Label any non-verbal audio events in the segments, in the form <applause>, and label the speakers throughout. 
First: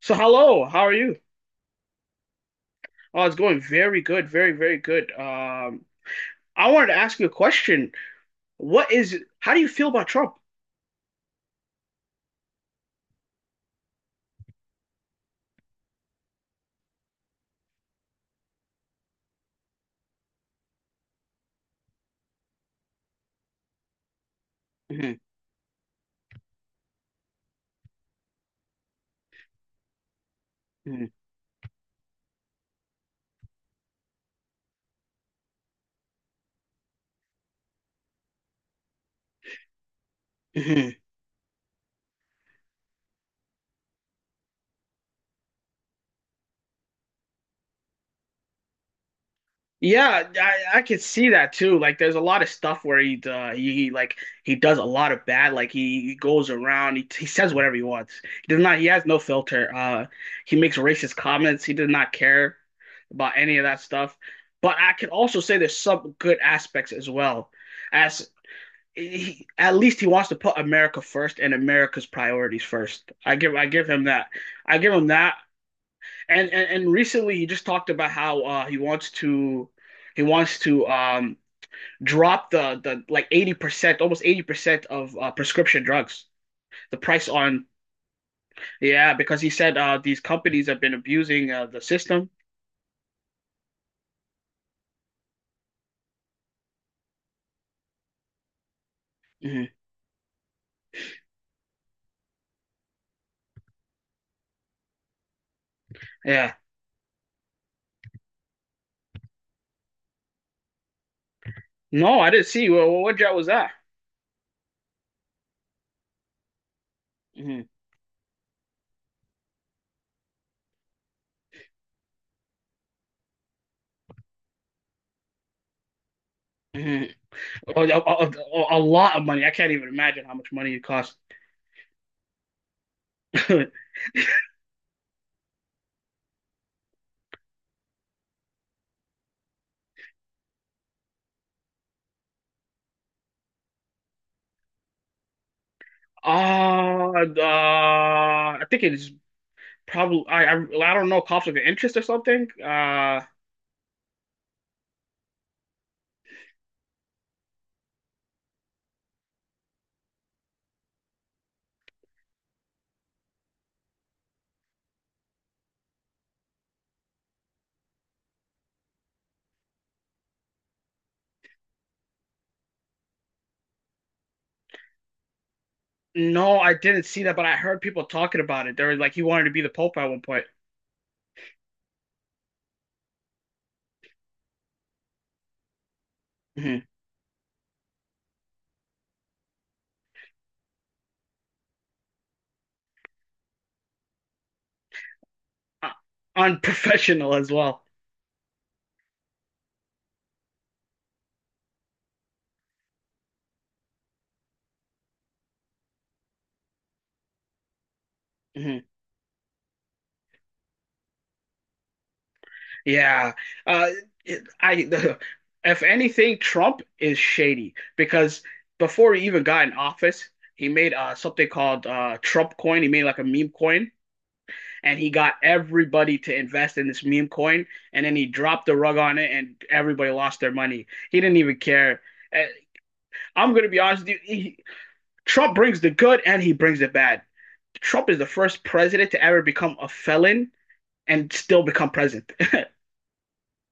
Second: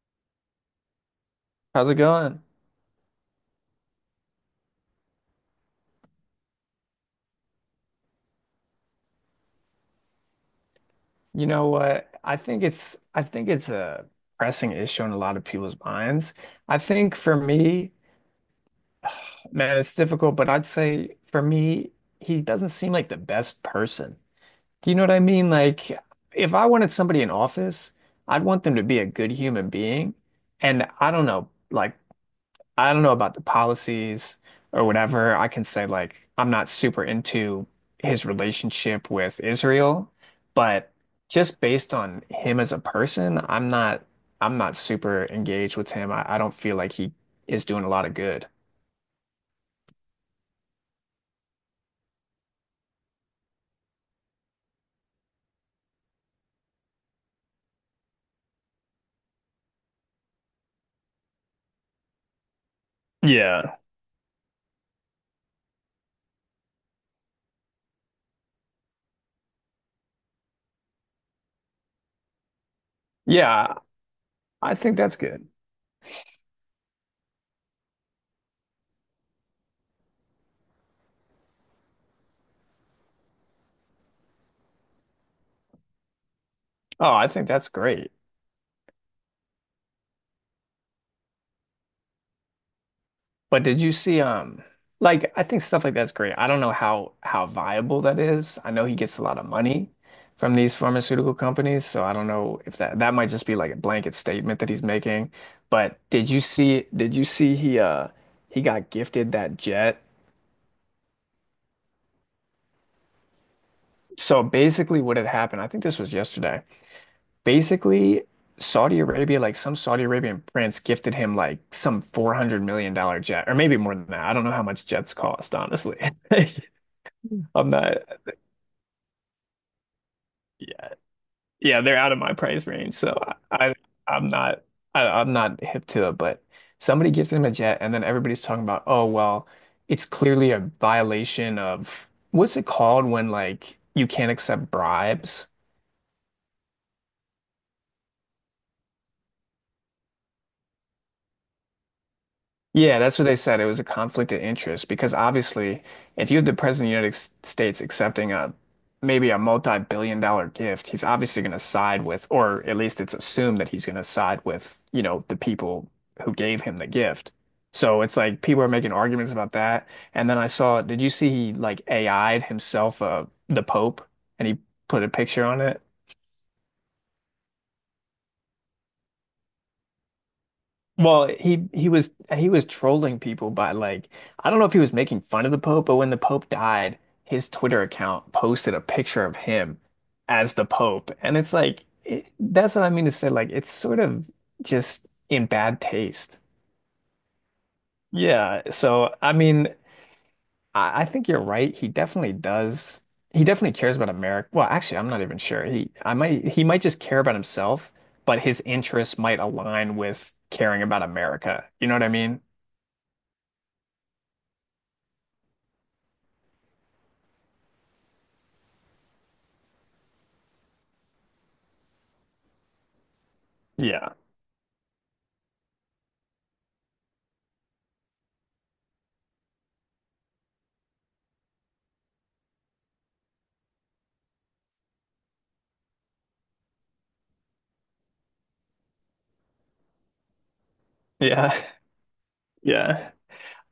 Speaker 1: So hello, how are you?
Speaker 2: How's it going?
Speaker 1: Oh, it's going very good, very, very good. I wanted to ask you a question. How do you feel about Trump?
Speaker 2: You know what? I think it's a pressing issue in a lot of people's minds. I think for me, man, it's difficult, but I'd say for me, he doesn't seem like the best person. Do you know what
Speaker 1: Mhm,
Speaker 2: I mean? Like if I wanted somebody in office, I'd want them to be a good human being. And
Speaker 1: mhm,
Speaker 2: I don't know, like I don't know about the policies or whatever. I can say like I'm not super into his relationship with Israel, but
Speaker 1: mhm.
Speaker 2: just based on him as a person, I'm not super engaged with him. I don't feel like he is doing a lot of good.
Speaker 1: Yeah, I could see that too. Like, there's a lot of stuff where he, he does a lot of bad. Like he goes around, he says whatever he wants. He does not. He has no filter. He makes racist comments. He does not care about any of
Speaker 2: Yeah.
Speaker 1: that stuff. But I can also say there's some good aspects as well. As he, at least he wants to put America first and America's priorities first. I
Speaker 2: Yeah,
Speaker 1: give him that.
Speaker 2: I
Speaker 1: I give
Speaker 2: think
Speaker 1: him
Speaker 2: that's
Speaker 1: that,
Speaker 2: good.
Speaker 1: and recently he just talked about how he wants to drop the like 80%, almost 80% of prescription drugs. The
Speaker 2: Oh, I
Speaker 1: price
Speaker 2: think
Speaker 1: on,
Speaker 2: that's great.
Speaker 1: yeah, because he said these companies have been abusing the system.
Speaker 2: But did you see like I think stuff like that's great. I don't know how viable that is. I know he gets a lot of
Speaker 1: Hmm.
Speaker 2: money from these pharmaceutical companies, so I don't know if that might just be like a blanket statement that he's making. But did you
Speaker 1: Yeah,
Speaker 2: see did you see he got gifted that jet?
Speaker 1: no, I didn't see. What job was that?
Speaker 2: So basically what had happened, I think this was yesterday.
Speaker 1: Hmm.
Speaker 2: Basically Saudi Arabia, like some Saudi Arabian prince gifted him like some $400 million dollar jet, or maybe more than that. I don't know how much jets cost, honestly.
Speaker 1: Hmm.
Speaker 2: <laughs> I'm
Speaker 1: A,
Speaker 2: not.
Speaker 1: a, a- a lot of money. I can't even imagine how much money it
Speaker 2: Yeah,
Speaker 1: costs.
Speaker 2: yeah, they're out of my price range, so I, I
Speaker 1: <laughs>
Speaker 2: I'm not I'm not hip to it. But somebody gives them a jet, and then everybody's talking about, oh well, it's clearly a violation of what's it called when like you can't accept bribes.
Speaker 1: I think it's probably, I don't know, conflict of interest or something.
Speaker 2: Yeah, that's what they said. It was a conflict of interest because obviously, if you have the President of the States accepting a maybe a multi-billion-dollar gift, he's obviously going to side with, or at least it's assumed that he's going to side with, you know, the people who gave him the gift. So it's like people are making arguments about that. And then I saw, did you see he like AI'd himself the Pope and he put a picture on it?
Speaker 1: No, I didn't see that, but I heard people talking about it. They were like, he wanted to be the Pope at one point.
Speaker 2: Well, he was trolling people by like I don't know if he was making fun of the Pope, but when the Pope
Speaker 1: Hmm.
Speaker 2: died, his Twitter account posted a picture of him as the Pope, and it's like it, that's what I mean to say. Like it's sort of just in bad
Speaker 1: Uh,
Speaker 2: taste.
Speaker 1: unprofessional as well.
Speaker 2: Yeah. So I mean, I think you're right. He definitely does. He definitely cares about America. Well, actually, I'm not even sure. He might just care about himself, but his
Speaker 1: Hmm.
Speaker 2: interests might align with caring about America. You know what I mean?
Speaker 1: Yeah. Uh, it- I, <laughs> if anything, Trump is shady because before he even got in office, he made something called Trump coin. He made like a meme coin,
Speaker 2: Yeah.
Speaker 1: and he got everybody to invest in this meme coin. And then he dropped the rug on it and everybody lost their money. He didn't even care. Uh, I'm going to be honest with you. Trump brings the good and he brings the bad. Trump is the first president to ever become a felon and
Speaker 2: Yeah.
Speaker 1: still become president. <laughs>
Speaker 2: Yeah.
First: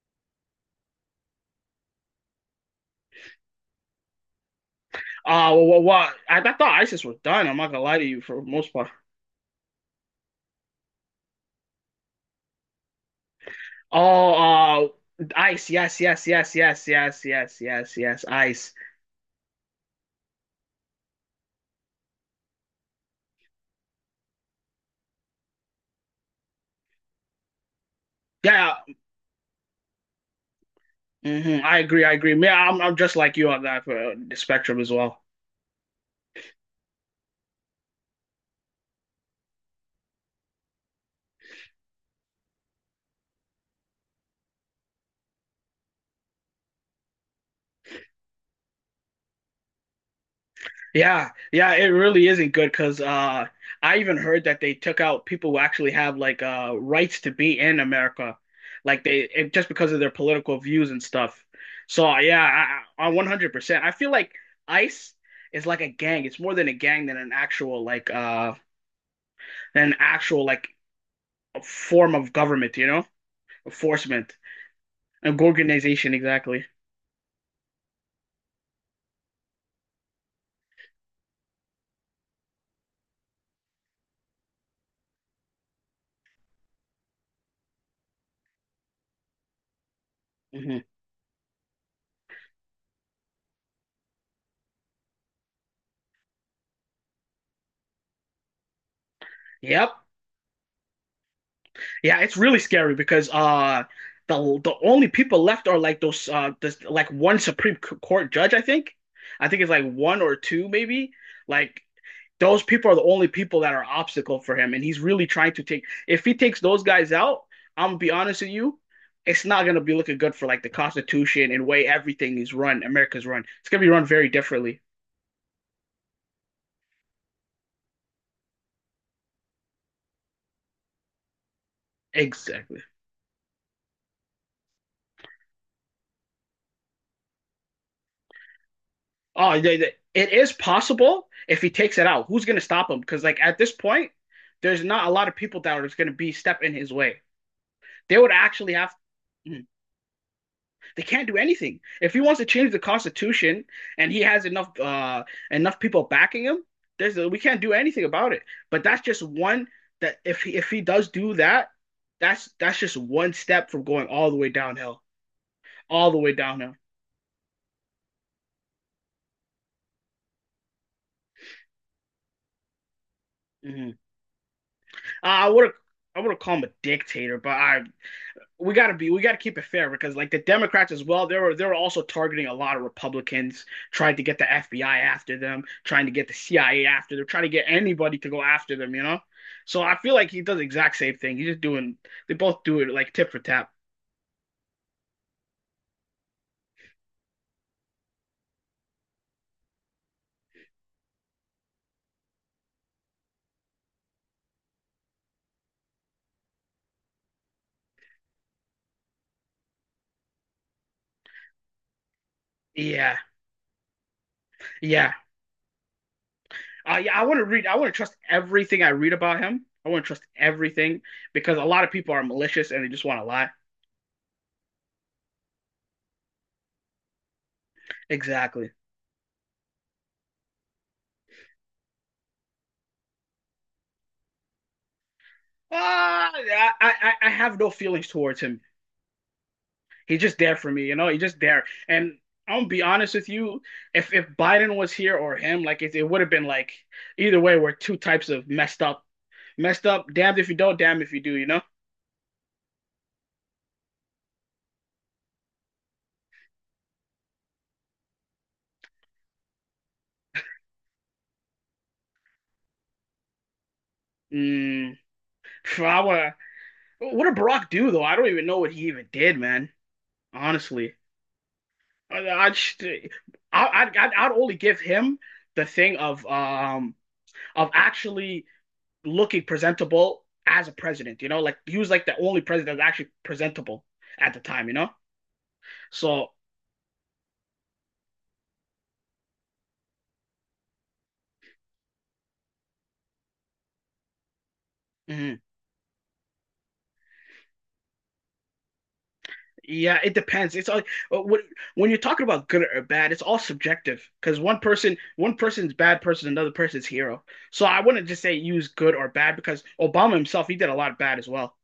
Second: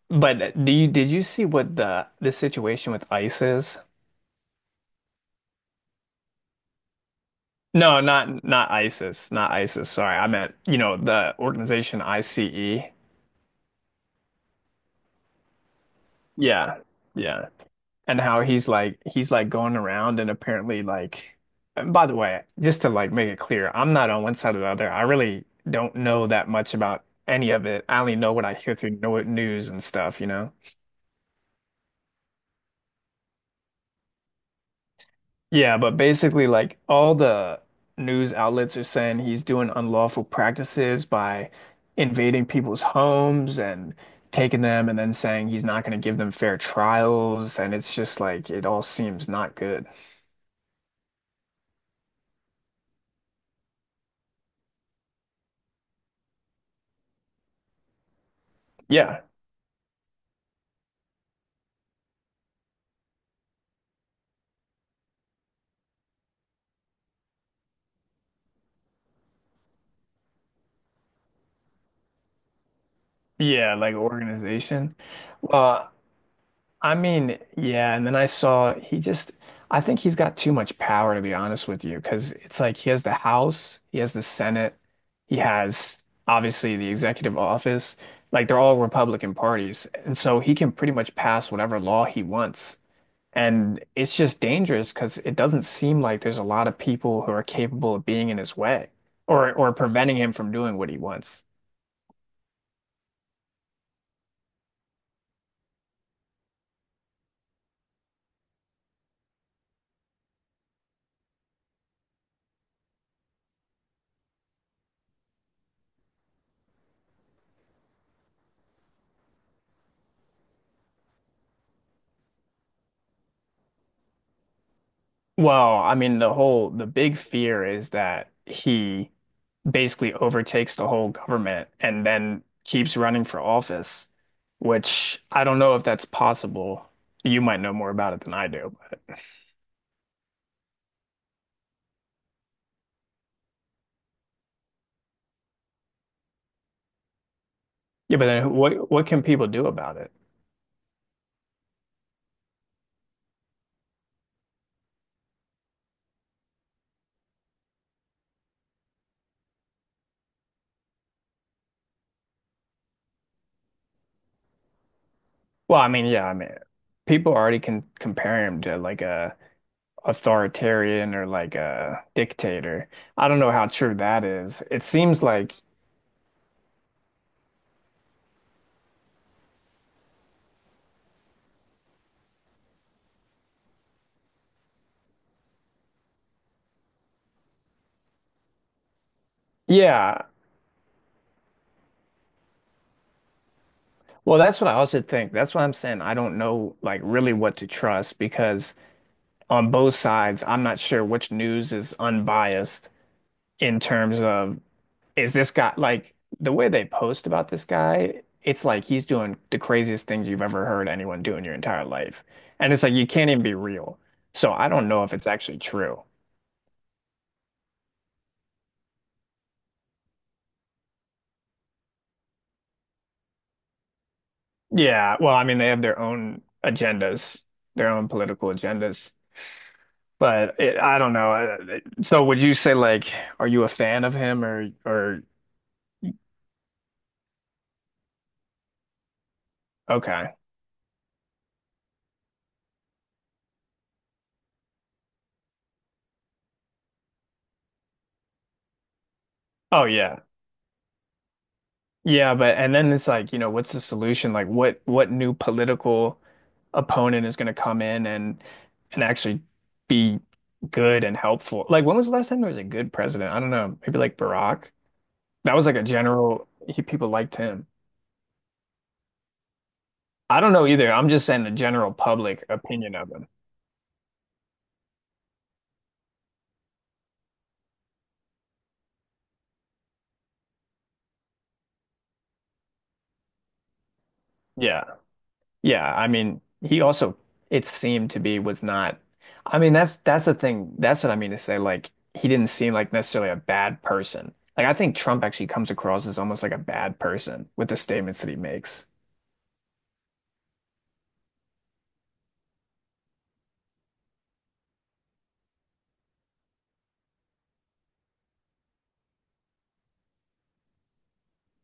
Speaker 2: But do you did you see what the situation with ICE is?
Speaker 1: Well, well I thought ISIS was done. I'm not gonna lie
Speaker 2: No,
Speaker 1: to you for
Speaker 2: not
Speaker 1: the
Speaker 2: not
Speaker 1: most part.
Speaker 2: ISIS, not ISIS. Sorry, I meant, you know, the organization ICE.
Speaker 1: Oh, ICE, yes, yes, yes,
Speaker 2: Yeah.
Speaker 1: yes, yes,
Speaker 2: Yeah.
Speaker 1: yes, yes,
Speaker 2: And
Speaker 1: yes,
Speaker 2: how he's
Speaker 1: ICE.
Speaker 2: like he's like going around and apparently like and by the way, just to like make it clear, I'm not on one side or the other. I really don't know that much about any of it. I only know what I hear
Speaker 1: Yeah,
Speaker 2: through no news and stuff, you know?
Speaker 1: mhm, I agree, I agree. Yeah, I'm just like you on that the spectrum as well.
Speaker 2: Yeah, but basically, like all the news outlets are saying he's doing unlawful practices by invading people's homes and taking them and then saying he's not going to give them fair trials. And it's just like it all seems not good.
Speaker 1: Yeah, yeah, it really isn't good because I even heard that they took out people who actually have like rights to be in America, like
Speaker 2: Yeah.
Speaker 1: just because of their political views and stuff. So yeah, I 100%. I feel like ICE is like a gang. It's more than a gang than an actual like form of government, you know,
Speaker 2: Yeah, like
Speaker 1: enforcement
Speaker 2: organization.
Speaker 1: and
Speaker 2: Well,
Speaker 1: organization, exactly.
Speaker 2: I mean, yeah, and then I saw he just I think he's got too much power to be honest with you, because it's like he has the House, he has the Senate, he has obviously the executive office. Like they're all Republican parties. And so he can
Speaker 1: Hmm.
Speaker 2: pretty much pass whatever law he wants. And it's just dangerous because it doesn't seem like there's a lot of people who are capable of being in his way or
Speaker 1: Yep.
Speaker 2: preventing him from doing what he wants.
Speaker 1: Yeah, it's really scary because the the only people left are like like one Supreme C- Court judge, I think. I think it's like one or two maybe. Like those people are the only people that are obstacle for him and he's really trying to take if he takes those guys out, I'm gonna be honest with you, it's not gonna be looking good for like the Constitution and way everything is run, America's run. It's gonna be run very differently.
Speaker 2: Well, I mean, the big fear is that he basically overtakes the whole government and then
Speaker 1: Exactly.
Speaker 2: keeps running for office, which I don't know if that's possible. You might know more about it than I do. But
Speaker 1: Oh, it is possible if he takes it out. Who's going to stop him? Because like at this point, there's not a lot of people that are going to be stepping his way.
Speaker 2: yeah,
Speaker 1: They
Speaker 2: but
Speaker 1: would
Speaker 2: then
Speaker 1: actually
Speaker 2: what
Speaker 1: have.
Speaker 2: what can people
Speaker 1: Mhm.
Speaker 2: do about it?
Speaker 1: They can't do anything. If he wants to change the Constitution and he has enough people backing him, there's a, we can't do anything about it. But that's just one that if he does do that, that's just one step from going all the way downhill,
Speaker 2: Well, I mean,
Speaker 1: all the
Speaker 2: yeah,
Speaker 1: way
Speaker 2: I mean,
Speaker 1: downhill.
Speaker 2: people already can compare him to like a authoritarian or like a dictator. I don't know how
Speaker 1: Hmm.
Speaker 2: true that is. It seems
Speaker 1: I
Speaker 2: like,
Speaker 1: would I would call him a dictator, but I we got to keep it fair because like the Democrats as well, they were also targeting a lot of Republicans, trying to get the FBI after them, trying to get the CIA after them, trying to get anybody to go after them, you know. So I feel
Speaker 2: yeah.
Speaker 1: like he does the exact same thing, he's just doing, they both do it like tip for tap.
Speaker 2: Well, that's what I also think. That's what I'm saying. I don't know like really what to trust because on both sides, I'm not sure which news is unbiased in terms of is this guy like the way they post about this guy, it's like he's doing the craziest things you've ever heard anyone do in your entire life. And it's like you
Speaker 1: Yeah,
Speaker 2: can't even be real. So I don't know
Speaker 1: yeah,
Speaker 2: if it's actually true.
Speaker 1: yeah, I want to trust everything I read about him, I want to trust everything because a lot of people are malicious and they just want to lie,
Speaker 2: Yeah, well, I mean, they have their own agendas, their own political
Speaker 1: exactly.
Speaker 2: agendas. But it, I don't know. So would you say like, are you a fan of him or
Speaker 1: I have no feelings towards him. He's
Speaker 2: okay.
Speaker 1: just there for me, you know. He's just there. And I'm gonna be honest with you, if Biden was here or him, it would have been like either way, we're two types of messed up,
Speaker 2: Oh
Speaker 1: messed up.
Speaker 2: yeah.
Speaker 1: Damned if you don't, damned if you do, you know.
Speaker 2: Yeah, but and then it's like, you know, what's the solution? Like what new political opponent is going to come in and actually be good and helpful? Like when was the last time there was a good president? I don't know. Maybe like Barack.
Speaker 1: Mm,
Speaker 2: That was like a
Speaker 1: for our,
Speaker 2: general he, people
Speaker 1: what did
Speaker 2: liked him.
Speaker 1: Barack do though? I don't even know what he even did, man.
Speaker 2: I don't know either.
Speaker 1: Honestly,
Speaker 2: I'm just saying the general public
Speaker 1: I just,
Speaker 2: opinion
Speaker 1: I,
Speaker 2: of him.
Speaker 1: I'd only give him the thing of actually looking presentable as a president, you know, like he was like the only president that was actually presentable at the time, you
Speaker 2: Yeah.
Speaker 1: know.
Speaker 2: Yeah. I
Speaker 1: So
Speaker 2: mean, he also, it seemed to be, was not. I mean, that's the thing. That's what I mean to say. Like, he didn't seem like necessarily a bad person. Like, I think Trump
Speaker 1: mhm.
Speaker 2: actually comes across as almost like a bad person with the statements that he makes.
Speaker 1: Yeah, it depends. It's all uh, when when you're talking about good or bad, it's all subjective because one person's bad person, another person's hero. So I wouldn't just say use good or bad because Obama himself, he did a lot of bad as well.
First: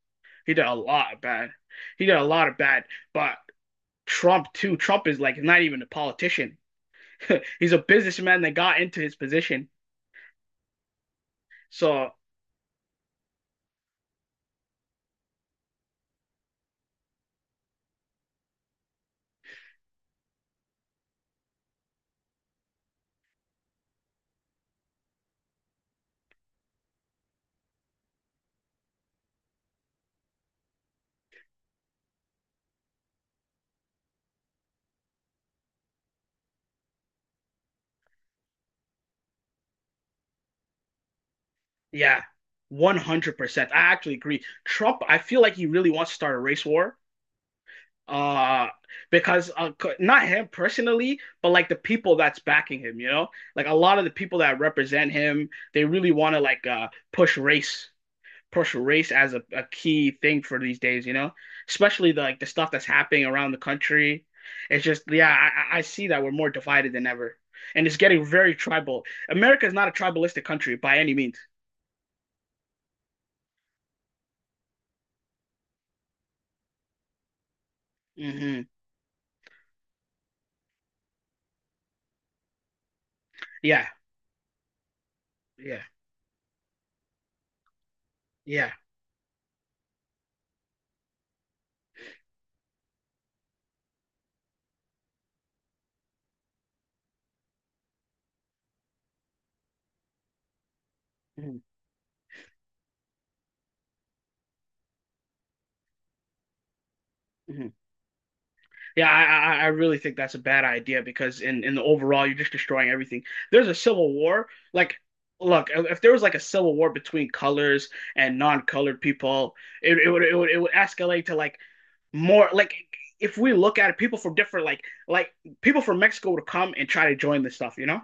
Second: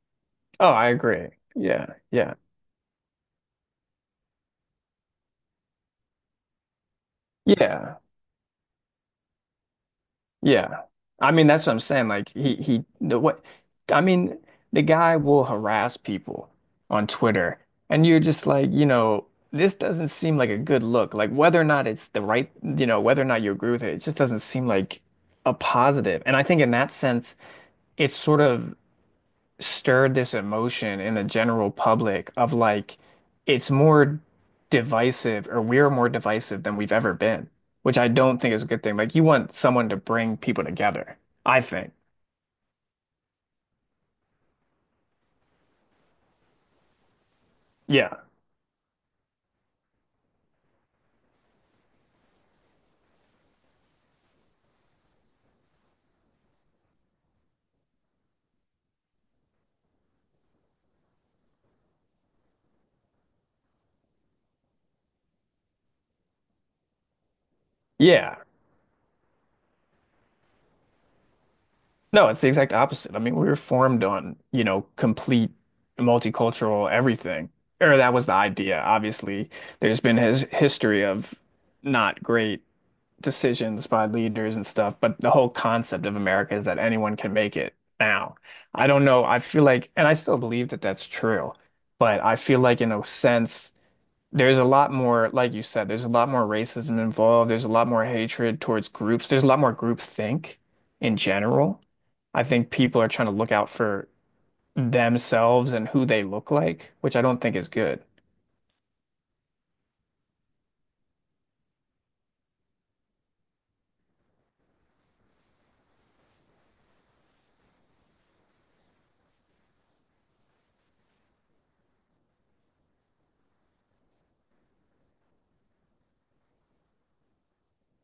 Speaker 1: He did
Speaker 2: Oh,
Speaker 1: a
Speaker 2: I
Speaker 1: lot of
Speaker 2: agree.
Speaker 1: bad.
Speaker 2: Yeah.
Speaker 1: He did a
Speaker 2: Yeah.
Speaker 1: lot of bad. But Trump too. Trump is like not even a politician. <laughs> He's a
Speaker 2: Yeah.
Speaker 1: businessman that got into his position.
Speaker 2: Yeah. I mean, that's what I'm saying.
Speaker 1: So
Speaker 2: Like he the what I mean, the guy will harass people on Twitter and you're just like, you know, this doesn't seem like a good look. Like whether or not it's the right, you know, whether or not you agree with it, it just doesn't seem like a positive. And I think in that sense, it's sort of stirred this emotion in the general public of like it's more divisive or we're more divisive than we've ever been, which I don't think is a good thing. Like you want someone to bring people together, I think.
Speaker 1: yeah, 100%. I actually agree. Trump, I feel like he really wants to start a race war,
Speaker 2: Yeah.
Speaker 1: uh because not him personally but like the people that's backing him, you know, like a lot of the people that represent him, they really want to push race, push race as a key thing for these days, you know, especially like the stuff that's happening around the country. It's just Yeah, I see that we're more divided than ever, and it's getting
Speaker 2: Yeah.
Speaker 1: very tribal. America is not a tribalistic country by any means.
Speaker 2: No, it's the exact opposite. I mean, we were formed on, you know, complete multicultural everything. Or that was the
Speaker 1: Hmm.
Speaker 2: idea. Obviously, there's been his history of not great
Speaker 1: Yeah,
Speaker 2: decisions by leaders and stuff, but the whole
Speaker 1: yeah,
Speaker 2: concept of America is that anyone can make it now.
Speaker 1: yeah.
Speaker 2: I don't know. I feel like, and I still believe that that's true, but I feel like in a sense, there's a lot more, like you said, there's a lot more racism involved. There's a lot more hatred towards groups. There's a lot more groupthink in
Speaker 1: Hmm.
Speaker 2: general. I think people are trying to look out for themselves and who they look like, which I don't think is good.
Speaker 1: Yeah, I really think that's a bad idea because in the overall, you're just destroying everything. There's a civil war. Like, look, if there was like a civil war between colors and non-colored people, it would it would escalate to like more like if we look at it, people from different people from Mexico would come and try to join this stuff, you know?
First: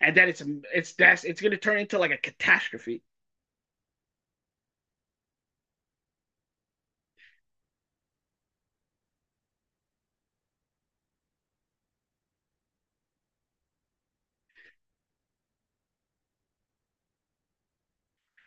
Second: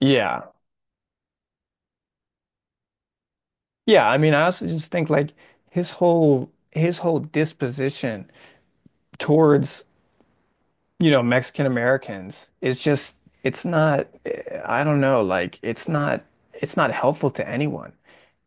Speaker 1: And then
Speaker 2: Yeah.
Speaker 1: it's that's it's gonna turn into like a catastrophe.
Speaker 2: Yeah, I mean, I also just think like his whole disposition towards, you know, Mexican Americans is just it's not I don't know, like it's not helpful to anyone.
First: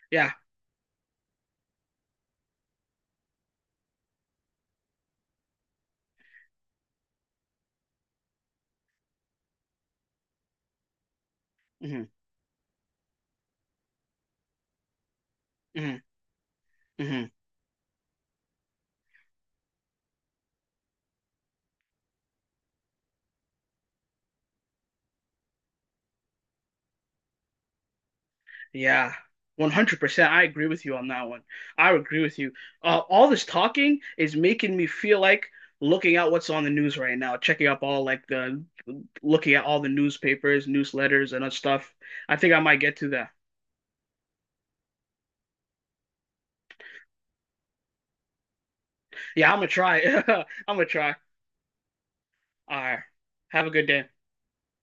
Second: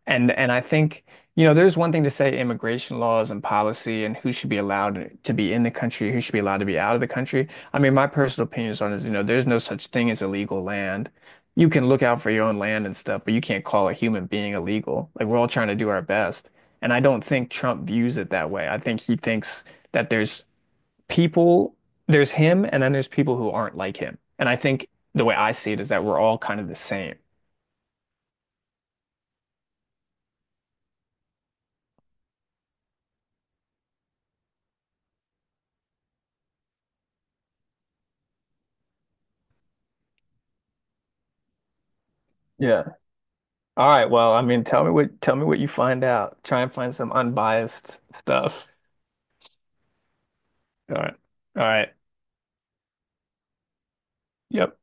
Speaker 2: And
Speaker 1: Yeah.
Speaker 2: and I think, you know, there's one thing to say immigration laws and policy and who should be allowed to be in the country, who should be allowed to be out of the country. I mean, my personal opinions on it is, you know, there's no such thing as illegal land. You can look
Speaker 1: Hmm.
Speaker 2: out for your own land and stuff, but you can't call a human being illegal. Like we're all trying to do
Speaker 1: Hmm.
Speaker 2: our best. And I don't
Speaker 1: Hmm.
Speaker 2: think Trump views it that way. I think he thinks that there's people, there's him, and then there's people who aren't like him. And I think the way I see it is that we're all kind of the same.
Speaker 1: Yeah, 100%. I agree with you on that one. I agree with you. All this talking is making me feel like looking at what's on the news right now, checking up all like the looking at all the newspapers, newsletters, and other stuff. I think I might
Speaker 2: Yeah.
Speaker 1: get to that.
Speaker 2: All right. Well, I mean, tell me what you find out. Try and find some unbiased stuff.
Speaker 1: Yeah, I'm gonna try. <laughs> I'm gonna
Speaker 2: All
Speaker 1: try.
Speaker 2: right. All right.
Speaker 1: All right. Have a good day.
Speaker 2: Yep.